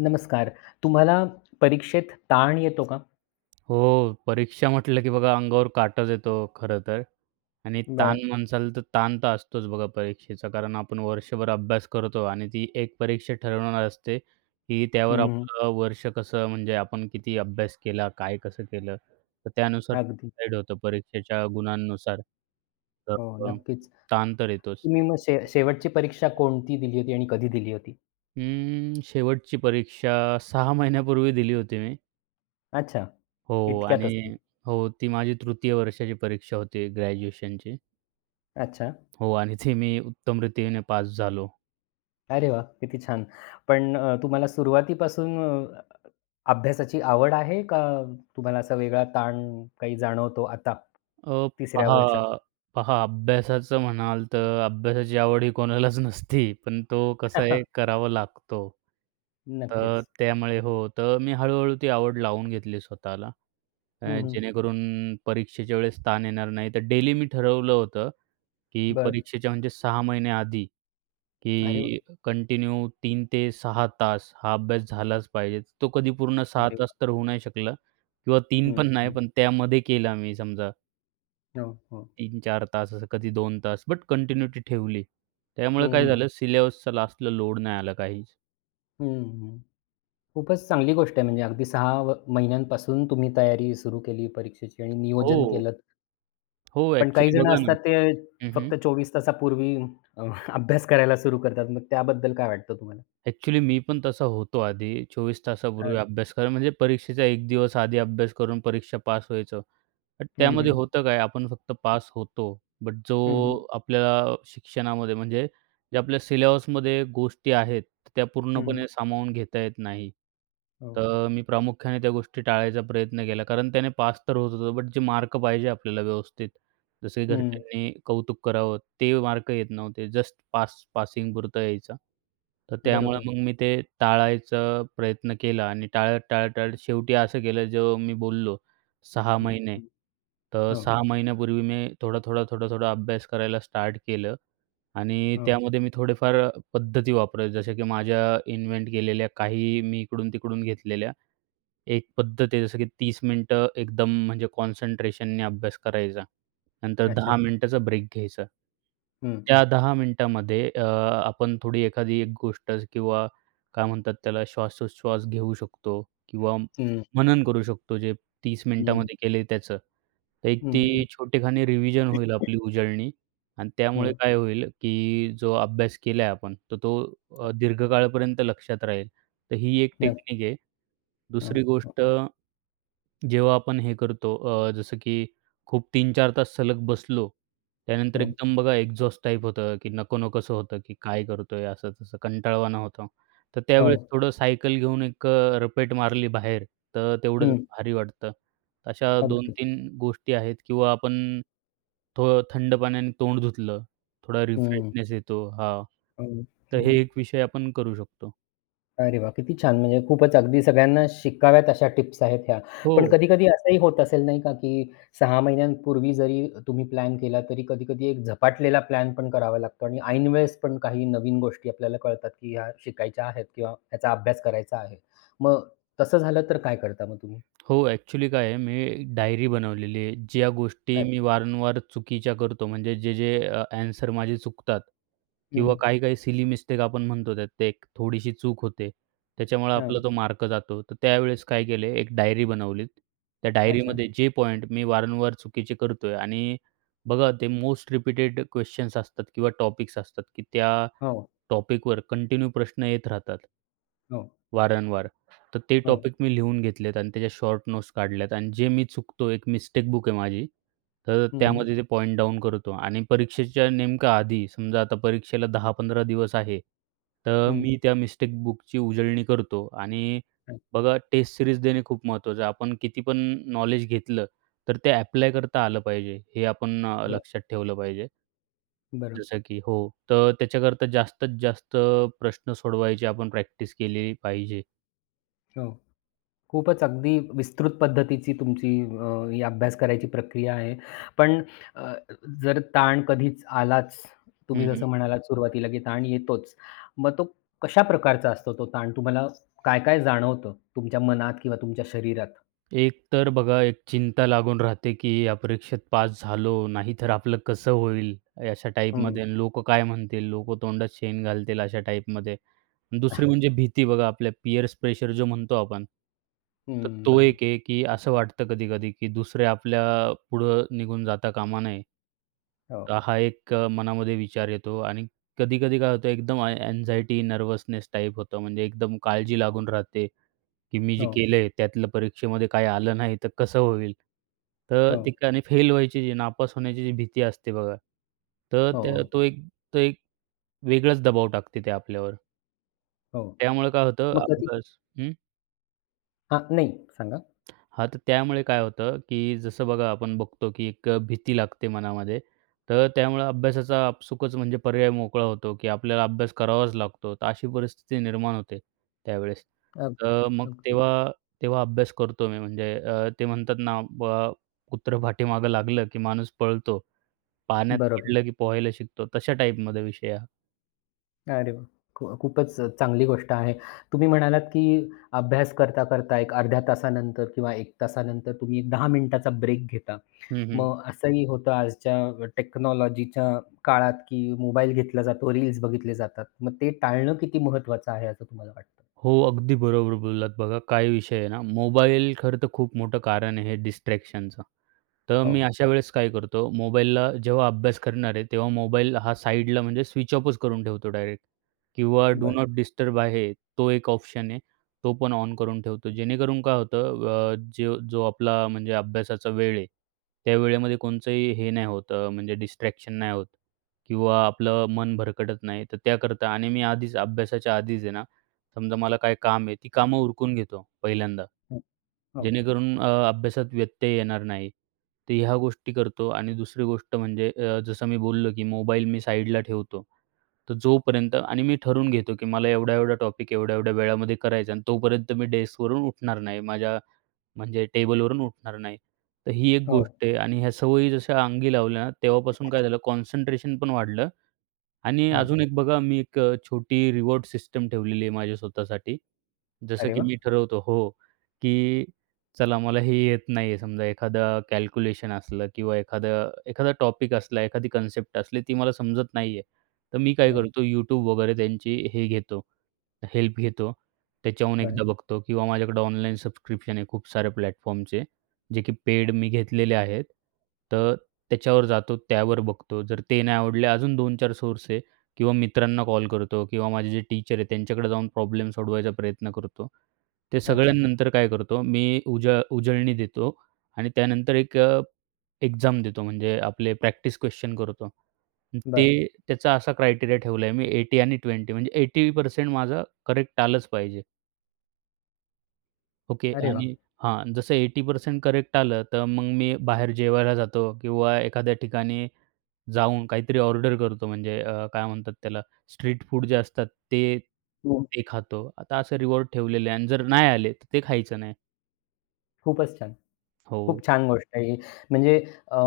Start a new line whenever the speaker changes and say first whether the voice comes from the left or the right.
left: नमस्कार. तुम्हाला परीक्षेत ताण येतो का?
right: हो, परीक्षा म्हटलं की बघा अंगावर काटाच येतो खरं तर आणि ताण
left: बरं.
right: म्हणसाल तर ताण तर असतोच बघा परीक्षेचा. कारण आपण वर्षभर अभ्यास करतो आणि ती एक परीक्षा ठरवणार असते, की त्यावर
left: हं.
right: आपलं वर्ष कसं म्हणजे आपण किती अभ्यास केला, काय कसं केलं, तर त्यानुसार
left: अगदी.
right: डिसाईड होतं परीक्षेच्या गुणांनुसार. तर
left: हो,
right: अ,
left: नक्कीच.
right: ताण तर येतोच.
left: तुम्ही मग शेवटची परीक्षा
right: परीक्षा.
left: कोणती दिली होती आणि कधी दिली होती?
right: शेवटची परीक्षा 6 महिन्यापूर्वी दिली होती मी.
left: अच्छा.
right: हो आणि
left: इतक्यातच.
right: हो, ती माझी तृतीय वर्षाची परीक्षा होती ग्रॅज्युएशनची.
left: अच्छा.
right: हो आणि ती मी उत्तमरीतीने पास झालो.
left: अरे वाह! किती छान. पण तुम्हाला सुरुवातीपासून अभ्यासाची आवड आहे का? तुम्हाला असा वेगळा ताण काही जाणवतो आता?
right: अ,
left: तिसऱ्या
right: पहा
left: वर्षात?
right: पहा अभ्यासाचं म्हणाल तर अभ्यासाची आवड ही कोणालाच नसती, पण तो कसा आहे करावा लागतो. तर
left: नक्कीच.
right: त्यामुळे हो, तर मी हळू ती आवड लावून घेतली स्वतःला.
left: हं, हं.
right: जेणेकरून परीक्षेच्या वेळेस ताण येणार नाही. तर डेली मी ठरवलं होतं, की
left: बरं.
right: परीक्षेच्या म्हणजे 6 महिने आधी
left: अरे वाह!
right: की कंटिन्यू 3 ते 6 तास हा अभ्यास झालाच पाहिजे. तो कधी पूर्ण 6
left: अरे
right: तास
left: वाह!
right: तर होऊ नाही शकला किंवा 3
left: हं,
right: पण नाही,
left: हं.
right: पण त्यामध्ये केला मी समजा
left: हो, हो.
right: 3 चार तास, असं कधी 2 तास, बट कंटिन्युटी ठेवली. त्यामुळे काय
left: हं,
right: झालं सिलेबसचा लास्टला लोड नाही आला काहीच.
left: हं, हं. खूपच चांगली गोष्ट आहे म्हणजे अगदी 6 महिन्यांपासून तुम्ही तयारी सुरू केली परीक्षेची आणि
right: हो.
left: नियोजन केलंत.
right: हो,
left: पण काही
right: ॲक्चुअली
left: जण
right: बघा ना.
left: असतात ते
right: हं, हं.
left: फक्त 24 तासापूर्वी अ, अभ्यास करायला सुरू करतात. मग त्याबद्दल काय वाटतं तुम्हाला?
right: ॲक्चुअली मी पण तसा होतो आधी. 24 तासापूर्वी
left: अच्छा.
right: अभ्यास करा म्हणजे परीक्षेचा 1 दिवस आधी अभ्यास करून परीक्षा पास व्हायचं. बट
left: हं,
right: त्यामध्ये
left: हं.
right: होतं काय आपण फक्त पास होतो. बट जो
left: हं, हं.
right: आपल्याला शिक्षणामध्ये म्हणजे जे आपल्या सिलेबसमध्ये गोष्टी आहेत, त्या
left: हं,
right: पूर्णपणे सामावून घेता येत नाही.
left: हो.
right: तर मी प्रामुख्याने त्या गोष्टी टाळायचा प्रयत्न केला. कारण त्याने पास तर होत होतो, बट जे मार्क पाहिजे आपल्याला व्यवस्थित, जसे
left: हं.
right: घरच्यांनी कौतुक करावं ते मार्क येत नव्हते. जस्ट पास पासिंगपुरतं यायचा. तर त्यामुळे
left: बरोबर.
right: मग मी ते टाळायचा प्रयत्न केला आणि टाळत, टाळत, टाळत शेवटी असं केलं जो मी बोललो 6
left: हं,
right: महिने.
left: हं.
right: तर
left: हो,
right: 6 महिन्यापूर्वी मी थोडा, थोडा, थोडा, थोडा अभ्यास करायला स्टार्ट केलं आणि
left: हो.
right: त्यामध्ये मी थोडेफार पद्धती वापरायच्या जशा की माझ्या इन्व्हेंट केलेल्या काही मी इकडून-तिकडून घेतलेल्या. एक पद्धत आहे जसं की 30 मिनिटं एकदम म्हणजे कॉन्सन्ट्रेशनने अभ्यास करायचा. नंतर
left: अच्छा.
right: 10 मिनिटाचा ब्रेक घ्यायचा.
left: हं.
right: त्या 10 मिनिटामध्ये आपण थोडी एखादी एक गोष्ट किंवा काय म्हणतात त्याला श्वासोच्छ्वास घेऊ शकतो किंवा
left: हं,
right: मनन करू शकतो जे 30
left: हं.
right: मिनिटामध्ये केले त्याचं. तर एक
left: हं, हं.
right: ती छोटेखानी रिव्हिजन होईल आपली उजळणी आणि त्यामुळे
left: हं.
right: काय होईल, की जो अभ्यास केलाय आपण, तर तो दीर्घकाळपर्यंत लक्षात राहील. तर ही एक
left: नक्क
right: टेक्निक आहे.
left: हं,
right: दुसरी
left: हं.
right: गोष्ट जेव्हा आपण हे करतो जसं की खूप 3 4 तास सलग बसलो, त्यानंतर
left: हं.
right: एकदम बघा एक्झॉस्ट टाइप होतं, की नको-नकोसं होतं, की काय करतोय असं-तसं कंटाळवाणा होतो. तर
left: हो.
right: त्यावेळेस थोडं सायकल घेऊन एक रपेट मारली बाहेर, तर तेवढंच
left: हं.
right: भारी वाटतं. अशा
left: अगदी.
right: 2-3 गोष्टी आहेत किंवा आपण थोडं थंड पाण्याने तोंड धुतलं, थोडा
left: हं.
right: रिफ्रेशनेस येतो. हां.
left: हो,
right: तर
left: हो.
right: हे एक विषय आपण करू शकतो.
left: अरे वाह! किती छान! म्हणजे खूपच अगदी सगळ्यांना शिकाव्यात अशा टिप्स आहेत ह्या.
right: हो.
left: पण कधी-कधी असंही होत असेल नाही का, की 6 महिन्यांपूर्वी जरी तुम्ही प्लॅन केला, तरी कधी-कधी एक झपाटलेला प्लॅन पण करावा लागतो आणि ऐनवेळेस पण काही नवीन गोष्टी आपल्याला कळतात, की ह्या शिकायच्या आहेत किंवा ह्याचा अभ्यास करायचा आहे. मग तसं झालं तर काय करता मग तुम्ही?
right: हो, ॲक्चुअली काय आहे, मी डायरी बनवलेली आहे. ज्या गोष्टी
left: अच्छा.
right: मी वारंवार चुकीच्या करतो, म्हणजे जे ॲन्सर माझे चुकतात
left: हं, हं.
right: किंवा काही-काही सिली मिस्टेक आपण म्हणतो त्यात, ते एक थोडीशी चूक होते. त्याच्यामुळे आपला
left: हां.
right: तो मार्क जातो. तर त्यावेळेस काय केले, एक डायरी बनवलीत. त्या
left: अच्छा.
right: डायरीमध्ये जे पॉइंट मी वारंवार चुकीचे करतोय आणि बघा ते मोस्ट रिपीटेड क्वेश्चन्स असतात किंवा टॉपिक्स असतात, की त्या
left: हो,
right: टॉपिकवर कंटिन्यू प्रश्न येत राहतात.
left: हो,
right: वारंवार. तर ते
left: हो.
right: टॉपिक मी लिहून घेतलेत आणि त्याच्या शॉर्ट नोट्स काढल्यात आणि जे मी चुकतो, एक मिस्टेक बुक आहे माझी, तर
left: हं, हं.
right: त्यामध्ये ते पॉइंट डाउन करतो आणि परीक्षेच्या नेमका आधी, समजा आता परीक्षेला 10-15 दिवस आहे, तर
left: हं.
right: मी त्या मिस्टेक बुकची उजळणी करतो आणि
left: अच्छा.
right: बघा टेस्ट सीरीज देणे खूप महत्त्वाचं आहे. आपण किती पण नॉलेज घेतलं, तर ते ॲप्लाय करता आलं पाहिजे. हे आपण
left: बरं.
right: लक्षात ठेवलं पाहिजे.
left: बरोबर.
right: जसं की हो, तर त्याच्याकरता जास्तीत जास्त प्रश्न सोडवायची आपण प्रॅक्टिस केली पाहिजे.
left: हो. खूपच अगदी विस्तृत पद्धतीची तुमची ही अभ्यास करायची प्रक्रिया आहे. पण अ, जर ताण कधीच आलाच, तुम्ही
right: हं,
left: जसं म्हणालात सुरुवातीला, की ताण येतोच. मग तो कशा प्रकारचा असतो तो ताण? तुम्हाला काय-काय जाणवतं तुमच्या मनात किंवा तुमच्या शरीरात?
right: एक तर बघा, एक चिंता लागून राहते, की अपरीक्षेत पास झालो, नाहीतर आपलं कसं होईल? अशा
left: हं,
right: टाईपमध्ये आणि लोकं काय म्हणतील? लोकं तोंडात शेण घालतील अशा टाईपमध्ये. दुसरी म्हणजे भीती बघा, आपल्या पियर्स प्रेशर जो म्हणतो आपण, तर
left: हं,
right: तो
left: बरोबर.
right: एक आहे, की असं वाटतं कधी-कधी, की दुसरे आपल्या पुढं निघून जाता कामा नये.
left: हो,
right: तर हा एक मनामध्ये विचार येतो आणि कधी-कधी काय होतं, एकदम अँक्झायटी, टाईप होतं. म्हणजे एकदम काळजी लागून राहते. की मी जे
left: हो,
right: केलंय त्यातलं परीक्षेमध्ये काही आलं नाही तर कसं होईल? तर
left: हो,
right: ती फेल व्हायची जी नापास होण्याची जी भीती असते बघा, तर त्या
left: हो,
right: तो एक वेगळाच दबाव टाकते ते आपल्यावर.
left: हो.
right: त्यामुळे काय होतं
left: मग कधी
right: अभ्यास
left: हां, नाही सांगा.
right: हां, तर त्यामुळे काय होतं, की जसं बघा आपण बघतो, की एक भीती लागते मनामध्ये. तर त्यामुळे अभ्यासाचा आपसुकच म्हणजे पर्याय मोकळा होतो, की आपल्याला अभ्यास करावाच लागतो. तर अशी परिस्थिती निर्माण होते त्यावेळेस.
left: अगदी,
right: तर मग
left: अगदी.
right: तेव्हा तेव्हा अभ्यास करतो मी म्हणजे ते म्हणतात ना कुत्रं पाठीमागं लागलं, की माणूस पळतो. पाण्यात
left: बरोबर.
right: पडलं, की पोहायला शिकतो. तशा टाईपमध्ये विषय हा.
left: अरे वाह! खूपच चांगली गोष्ट आहे. तुम्ही म्हणालात, की अभ्यास करता-करता एक अर्ध्या तासानंतर किंवा 1 तासानंतर तुम्ही एक 10 मिनिटाचा ब्रेक घेता.
right: हं, हं.
left: मग असंही होतं आजच्या टेक्नॉलॉजीच्या काळात, की मोबाईल घेतला जातो, रील्स बघितले जातात. मग ते टाळणं किती महत्त्वाचं आहे असं तुम्हाला वाटतं?
right: हो, अगदी बरोबर बोललात बघा. काय विषय आहे ना, मोबाईल खरं तर खूप मोठं कारण आहे डिस्ट्रॅक्शनचं. तर
left: हो.
right: मी अशा वेळेस काय करतो, मोबाईलला जेव्हा अभ्यास करणार आहे, तेव्हा मोबाईल हा साइडला म्हणजे स्विच ऑफच करून ठेवतो डायरेक्ट किंवा डू
left: बरं.
right: नॉट डिस्टर्ब आहे, तो एक ऑप्शन आहे. तो पण ऑन करून ठेवतो. जेणेकरून काय होतं जो जो आपला म्हणजे अभ्यासाचा वेळ आहे, त्या वेळेमध्ये कोणचंही हे नाही होत म्हणजे डिस्ट्रॅक्शन नाही होत किंवा आपलं मन भरकटत नाही. तर त्याकरता आणि मी आधीच अभ्यासाच्या आधीच आहे ना, समजा मला काय काम आहे, ती कामं उरकून घेतो पहिल्यांदा.
left: हं. हो,
right: जेणेकरून अभ्यासात व्यत्यय येणार नाही. तर ह्या गोष्टी करतो आणि दुसरी गोष्ट म्हणजे जसं मी बोललो, की मोबाईल मी साईडला ठेवतो. तर जोपर्यंत आणि मी ठरवून घेतो, की मला एवढा-एवढा टॉपिक एवढ्या-एवढ्या वेळामध्ये करायचा आणि तोपर्यंत मी डेस्कवरून उठणार नाही. माझ्या म्हणजे टेबलवरून उठणार नाही. तर ही एक
left: हो,
right: गोष्ट आहे आणि ह्या सवयी जशा अंगी लावल्या ना, तेव्हापासून काय झालं कॉन्सन्ट्रेशन पण वाढलं. आणि
left: हो.
right: अजून एक बघा मी एक छोटी रिवॉर्ड सिस्टम ठेवलेली आहे माझ्या स्वतःसाठी. जसं
left: अरे
right: की
left: वाह!
right: मी ठरवतो हो, की चला मला हे येत नाहीये समजा एखादा कॅल्क्युलेशन असलं किंवा एखादा एखादा टॉपिक असला, एखादी कन्सेप्ट असली ती मला समजत नाहीये. तर मी काय
left: बरं,
right: करतो YouTube वगैरे त्यांची हे घेतो, हेल्प घेतो. त्याच्याहून एकदा
left: बरं.
right: बघतो किंवा माझ्याकडे ऑनलाईन सबस्क्रिप्शन आहे खूप साऱ्या प्लॅटफॉर्मचे. जे की पेड मी घेतलेले आहेत. तर त्याच्यावर जातो, त्यावर बघतो. जर ते नाही आवडले अजून 2-4 सोर्स आहे किंवा मित्रांना कॉल करतो किंवा माझे जे टीचर आहेत त्यांच्याकडे जाऊन प्रॉब्लेम सोडवायचा प्रयत्न करतो. ते
left: अच्छा.
right: सगळ्यांनंतर काय करतो मी उजळणी देतो आणि त्यानंतर एक एक्झाम देतो म्हणजे आपले प्रॅक्टिस क्वेश्चन करतो. ते
left: बरं.
right: त्याचा असा क्रायटेरिया ठेवला आहे मी 80 आणि 20 म्हणजे 80% माझं करेक्ट आलंच पाहिजे. ओके.
left: अरे वाह!
right: आणि हां, जसं 80% करेक्ट आलं, तर मग मी बाहेर जेवायला जातो किंवा एखाद्या ठिकाणी जाऊन काहीतरी ऑर्डर करतो. म्हणजे काय म्हणतात त्याला, स्ट्रीट फूड जे असतात ते,
left: हो.
right: ते खातो. आता असं रिवॉर्ड ठेवलेले आहे आणि जर नाही आले, तर ते खायचं नाही.
left: खूपच छान.
right: हो.
left: खूप छान गोष्ट आहे ही. म्हणजे अ,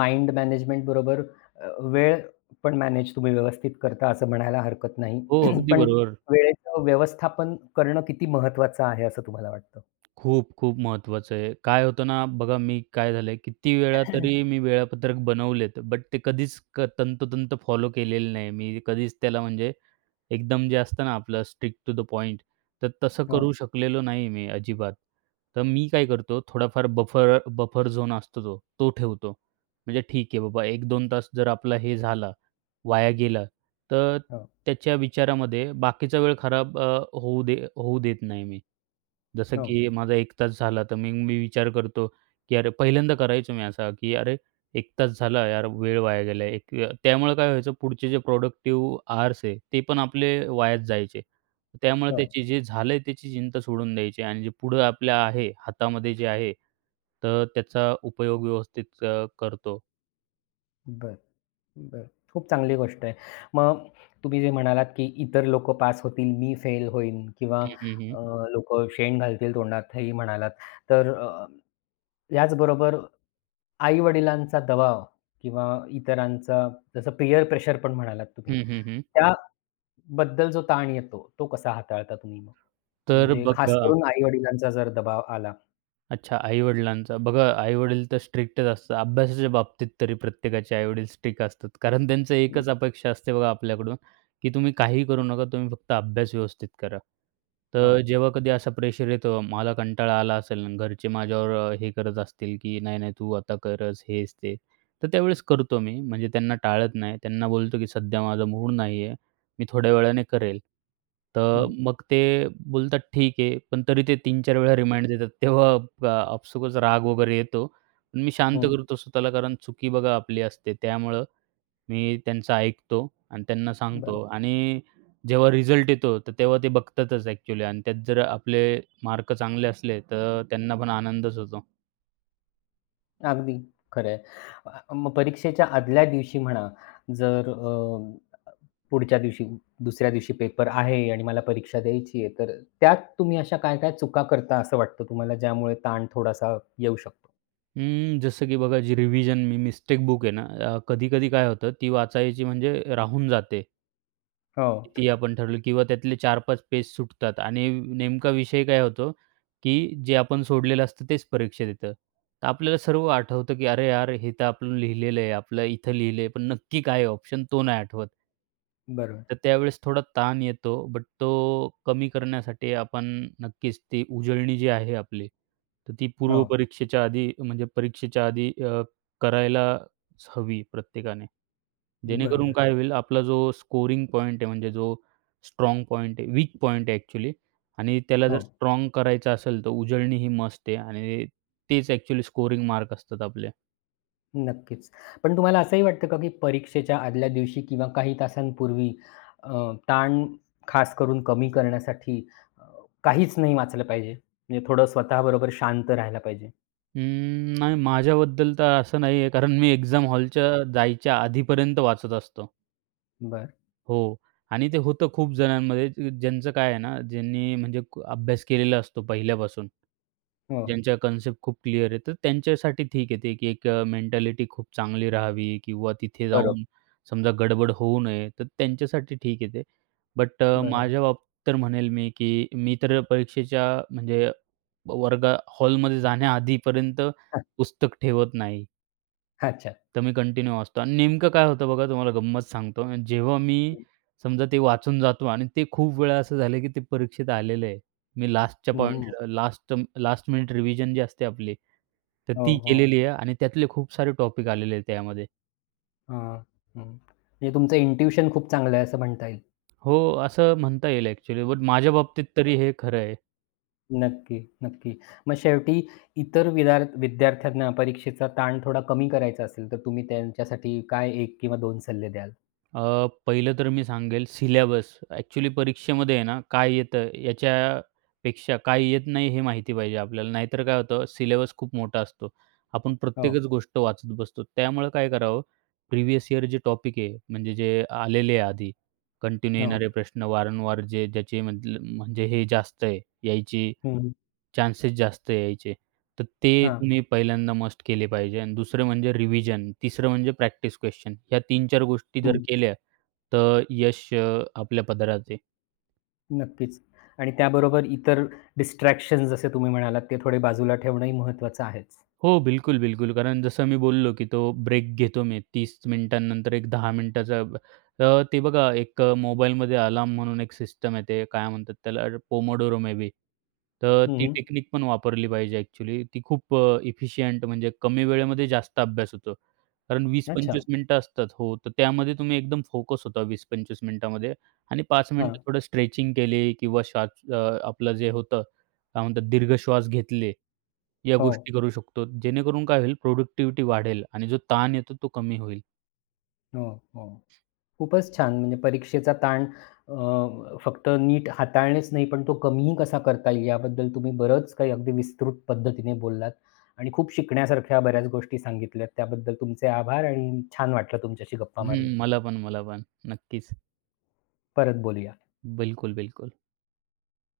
left: माइंड मॅनेजमेंट बरोबर वेळ पण मॅनेज तुम्ही व्यवस्थित करता असं म्हणायला हरकत नाही.
right: हो, अगदी
left: पण
right: बरोबर.
left: वेळेचं व्यवस्थापन करणं किती महत्त्वाचं आहे असं तुम्हाला वाटतं?
right: खूप, खूप महत्त्वाचं आहे. काय होतं ना, बघा मी काय झालंय, किती वेळा तरी मी वेळापत्रक बनवलेत, बट ते कधीच तंतोतंत फॉलो केलेलं नाही. मी कधीच त्याला म्हणजे एकदम जे असतं ना आपलं स्ट्रिक्ट टू द पॉइंट, तर तसं हो.
left: हो,
right: करू शकलेलो नाही मी अजिबात. तर मी काय करतो थोडाफार बफर बफर झोन असतो तो, तो ठेवतो. म्हणजे ठीक आहे बाबा 1-2 तास जर आपला हे झाला, वाया गेला, तर
left: हो,
right: त्याच्या विचारामध्ये बाकीचा वेळ खराब होऊ देत नाही मी. जसं
left: हो,
right: की माझा 1 तास झाला, तर मग मी विचार करतो, की अरे पहिल्यांदा करायचो मी असा, की अरे 1 तास झाला यार, वेळ वाया गेला. एक त्यामुळे काय व्हायचं, पुढचे जे प्रॉडक्टिव्ह आवर्स आहे, ते पण आपले वायाच जायचे. त्यामुळे
left: हो.
right: त्याची जे झालंय त्याची चिंता सोडून द्यायची आणि जे पुढं आपल्या आहे, हातामध्ये जे आहे, तर त्याचा उपयोग व्यवस्थित करतो.
left: बरं, बरं. खूप चांगली गोष्ट आहे. मग तुम्ही जे म्हणालात, की इतर लोकं पास होतील, मी फेल होईन किंवा
right: हं, हं, हं.
left: अ, शेण घालतील तोंडात हेही म्हणालात. तर याचबरोबर आई-वडिलांचा दबाव किंवा इतरांचा जसं पीअर प्रेशर पण म्हणालात तुम्ही,
right: हं, हं, हं.
left: त्याबद्दल जो ताण येतो, तो कसा हाताळता तुम्ही मग?
right: तर
left: म्हणजे खास
right: बघा
left: करून आई-वडिलांचा जर दबाव आला.
right: अच्छा, आई-वडिलांचा. बघा आई-वडील तर स्ट्रिक्टच असतात. अभ्यासाच्या बाबतीत तरी प्रत्येकाचे आई-वडील स्ट्रिक्ट असतात. कारण त्यांचं एकच अपेक्षा असते बघा आपल्याकडून, की तुम्ही काहीही करू नका, तुम्ही फक्त अभ्यास व्यवस्थित करा.
left: हो.
right: तर जेव्हा कधी असा प्रेशर येतो, मला कंटाळा आला असेल आणि घरचे माझ्यावर हे करत असतील, की "नाही, नाही तू आता करच," हेच ते. तर त्यावेळेस करतो मी. म्हणजे त्यांना टाळत नाही. त्यांना बोलतो, की "सध्या माझा मूड नाहीये." मी थोड्या वेळाने करेल. तर
left: हं,
right: मग ते बोलतात, "ठीक आहे." पण तरी ते 3 4 वेळा रिमाइंड देतात. तेव्हा अ, आपसुकच राग वगैरे येतो. पण मी शांत
left: हं.
right: करतो स्वतःला कारण चुकी बघा आपली असते. त्यामुळं मी त्यांचं ऐकतो आणि त्यांना
left: बरोबर.
right: सांगतो आणि जेव्हा रिझल्ट येतो, तर तेव्हा ते बघतातच ॲक्चुअली आणि त्यात जर आपले मार्क चांगले असले, तर त्यांना पण आनंदच होतो.
left: अगदी खरं आहे. मग परीक्षेच्या आदल्या दिवशी म्हणा, जर पुढच्या दिवशी, दुसऱ्या दिवशी पेपर आहे आणि मला परीक्षा द्यायची आहे, तर त्यात तुम्ही अशा काय-काय चुका करता असं वाटतं तुम्हाला, ज्यामुळे ताण थोडासा येऊ शकतो?
right: अं, जसं की बघा जी रिव्हिजन मी मिस्टेक बुक आहे ना, कधी-कधी काय होतं ती वाचायची म्हणजे राहून जाते.
left: हो,
right: किती आपण ठरवलं किंवा त्यातले 4-5 पेज सुटतात आणि नेमका विषय काय होतो, की जे आपण सोडलेलं असतं तेच परीक्षेत येतं. तर आपल्याला सर्व आठवतं, की "अरे यार, हे तर आपण लिहिलेलं आहे, आपलं इथं लिहिलं पण नक्की काय ऑप्शन तो नाही आठवत."
left: बरोबर.
right: तर त्यावेळेस थोडा ताण येतो, बट तो कमी करण्यासाठी आपण नक्कीच ती उजळणी जी आहे आपली, तर ती
left: हो,
right: पूर्व परीक्षेच्या आधी म्हणजे परीक्षेच्या आधी करायला हवी प्रत्येकाने. जेणेकरून
left: बरोबर.
right: काय होईल आपला जो स्कोरिंग पॉइंट आहे म्हणजे जो स्ट्राँग पॉइंट आहे, वीक पॉइंट आहे ॲक्चुअली आणि त्याला
left: हो,
right: जर स्ट्राँग करायचं असेल तर उजळणी ही मस्ट आहे आणि तेच ॲक्चुअली स्कोरिंग मार्क असतात आपले.
left: नक्कीच. पण तुम्हाला असंही वाटतं का, की परीक्षेच्या आदल्या दिवशी किंवा काही तासांपूर्वी अ, ताण खास करून कमी करण्यासाठी अ, काहीच नाही वाचलं पाहिजे? म्हणजे थोडं स्वतःबरोबर शांत राहायला पाहिजे?
right: अं, नाही माझ्याबद्दल तर असं नाही आहे कारण मी एक्झाम हॉलच्या जायच्या आधीपर्यंत वाचत असतो.
left: बरं.
right: हो. आणि ते होतं खूप जणांमध्ये ज्यांचं काय आहे ना, ज्यांनी म्हणजे अभ्यास केलेला असतो पहिल्यापासून.
left: हो,
right: ज्यांच्या कन्सेप्ट खूप क्लिअर आहे, तर त्यांच्यासाठी ठीक आहे ते, की एक मेंटॅलिटी खूप चांगली राहावी किंवा तिथे
left: बरोबर,
right: जाऊन समजा गडबड होऊ नये, तर त्यांच्यासाठी ठीक आहे ते. बट
left: बरोबर.
right: माझ्या बाबतीत तर म्हणेल मी, की मी तर परीक्षेच्या म्हणजे हॉलमध्ये जाण्याआधीपर्यंत पुस्तक ठेवत नाही.
left: हां, अच्छा.
right: तर मी कंटिन्यू वाचतो आणि नेमकं काय होतं बघा तुम्हाला गंमत सांगतो. जेव्हा मी समजा ते वाचून जातो आणि ते खूप वेळा असं झालं, की ते परीक्षेत आलेलं आहे. मी लास्टच्या
left: हं.
right: हं. लास्ट लास्ट मिनिट रिव्हिजन जी असते आपली, तर
left: हो,
right: ती
left: हो.
right: केलेली आहे आणि त्यातले खूप सारे टॉपिक आलेले आहेत त्यामध्ये.
left: हां, हं. म्हणजे तुमचं इंट्युशन खूप चांगलं आहे असं म्हणता येईल.
right: हो, असं म्हणता येईल ॲक्चुअली. बट माझ्या बाबतीत तरी हे खरं आहे.
left: नक्की, नक्की. मग शेवटी इतर विद्यार्थ्यांना परीक्षेचा ताण थोडा कमी करायचा असेल, तर तुम्ही त्यांच्यासाठी काय 1 किंवा दोन सल्ले द्याल?
right: अ, पहिलं तर मी सांगेल सिलॅबस. ॲक्चुअली परीक्षेमध्ये आहे ना, काय येतं याच्यापेक्षा काय येत नाही हे माहिती पाहिजे आपल्याला. नाहीतर काय होतं सिलॅबस खूप मोठा असतो. आपण
left: हो,
right: प्रत्येकच गोष्ट वाचत बसतो. त्यामुळे काय करावं, प्रिव्हियस इयर जे टॉपिक आहे, म्हणजे जे आलेले आहे आधी कंटिन्यू
left: हो.
right: येणारे प्रश्न वारंवार जे ज्याचे म्हटलं म्हणजे हे जास्त आहे यायची
left: हं,
right: चान्सेस जास्त यायचे. तर ते
left: हां.
right: तुम्ही पहिल्यांदा मस्ट केले पाहिजे आणि दुसरं म्हणजे रिव्हिजन, तिसरं म्हणजे प्रॅक्टिस क्वेश्चन. ह्या 3 4 गोष्टी जर
left: हं,
right: केल्या, तर यश आपल्या पदरात आहे.
left: नक्कीच. आणि त्याबरोबर इतर डिस्ट्रॅक्शन्स जसे तुम्ही म्हणालात, ते थोडे बाजूला ठेवणंही महत्त्वाचं आहेच.
right: हो, बिलकुल, बिलकुल. कारण जसं मी बोललो, की तो ब्रेक घेतो मी 30 मिनिटांनंतर एक 10 मिनिटाचा ते बघा एक मोबाईलमध्ये अलार्म म्हणून एक सिस्टम येते, काय म्हणतात त्याला पोमोडोरो मे बी. तर
left: हं,
right: ती
left: हं.
right: टेक्निक पण वापरली पाहिजे ॲक्चुअली. ती खूप इफिशियंट म्हणजे कमी वेळेमध्ये जास्त अभ्यास होतो. कारण
left: अच्छा.
right: 20-25 मिनिटं असतात. हो, तर त्यामध्ये तुम्ही एकदम फोकस होता 20-25 मिनिटामध्ये आणि 5 मिनिटं
left: हां.
right: थोडं स्ट्रेचिंग केली किंवा श्वास आपलं जे होतं काय म्हणतात दीर्घ श्वास घेतले, या
left: हो,
right: गोष्टी करू शकतो. जेणेकरून काय होईल प्रोडक्टिव्हिटी वाढेल आणि जो ताण येतो तो कमी होईल.
left: हो, हो. खूपच छान. म्हणजे परीक्षेचा ताण अ, फक्त नीट हाताळणेच नाही, पण तो कमीही कसा करता येईल याबद्दल तुम्ही बरंच काही अगदी विस्तृत पद्धतीने बोललात आणि खूप शिकण्यासारख्या बऱ्याच गोष्टी सांगितल्यात. त्याबद्दल तुमचे आभार आणि छान वाटलं तुमच्याशी गप्पा मारून.
right: हं, मला पण, मला पण. नक्कीच.
left: परत बोलूया.
right: बिलकुल, बिलकुल.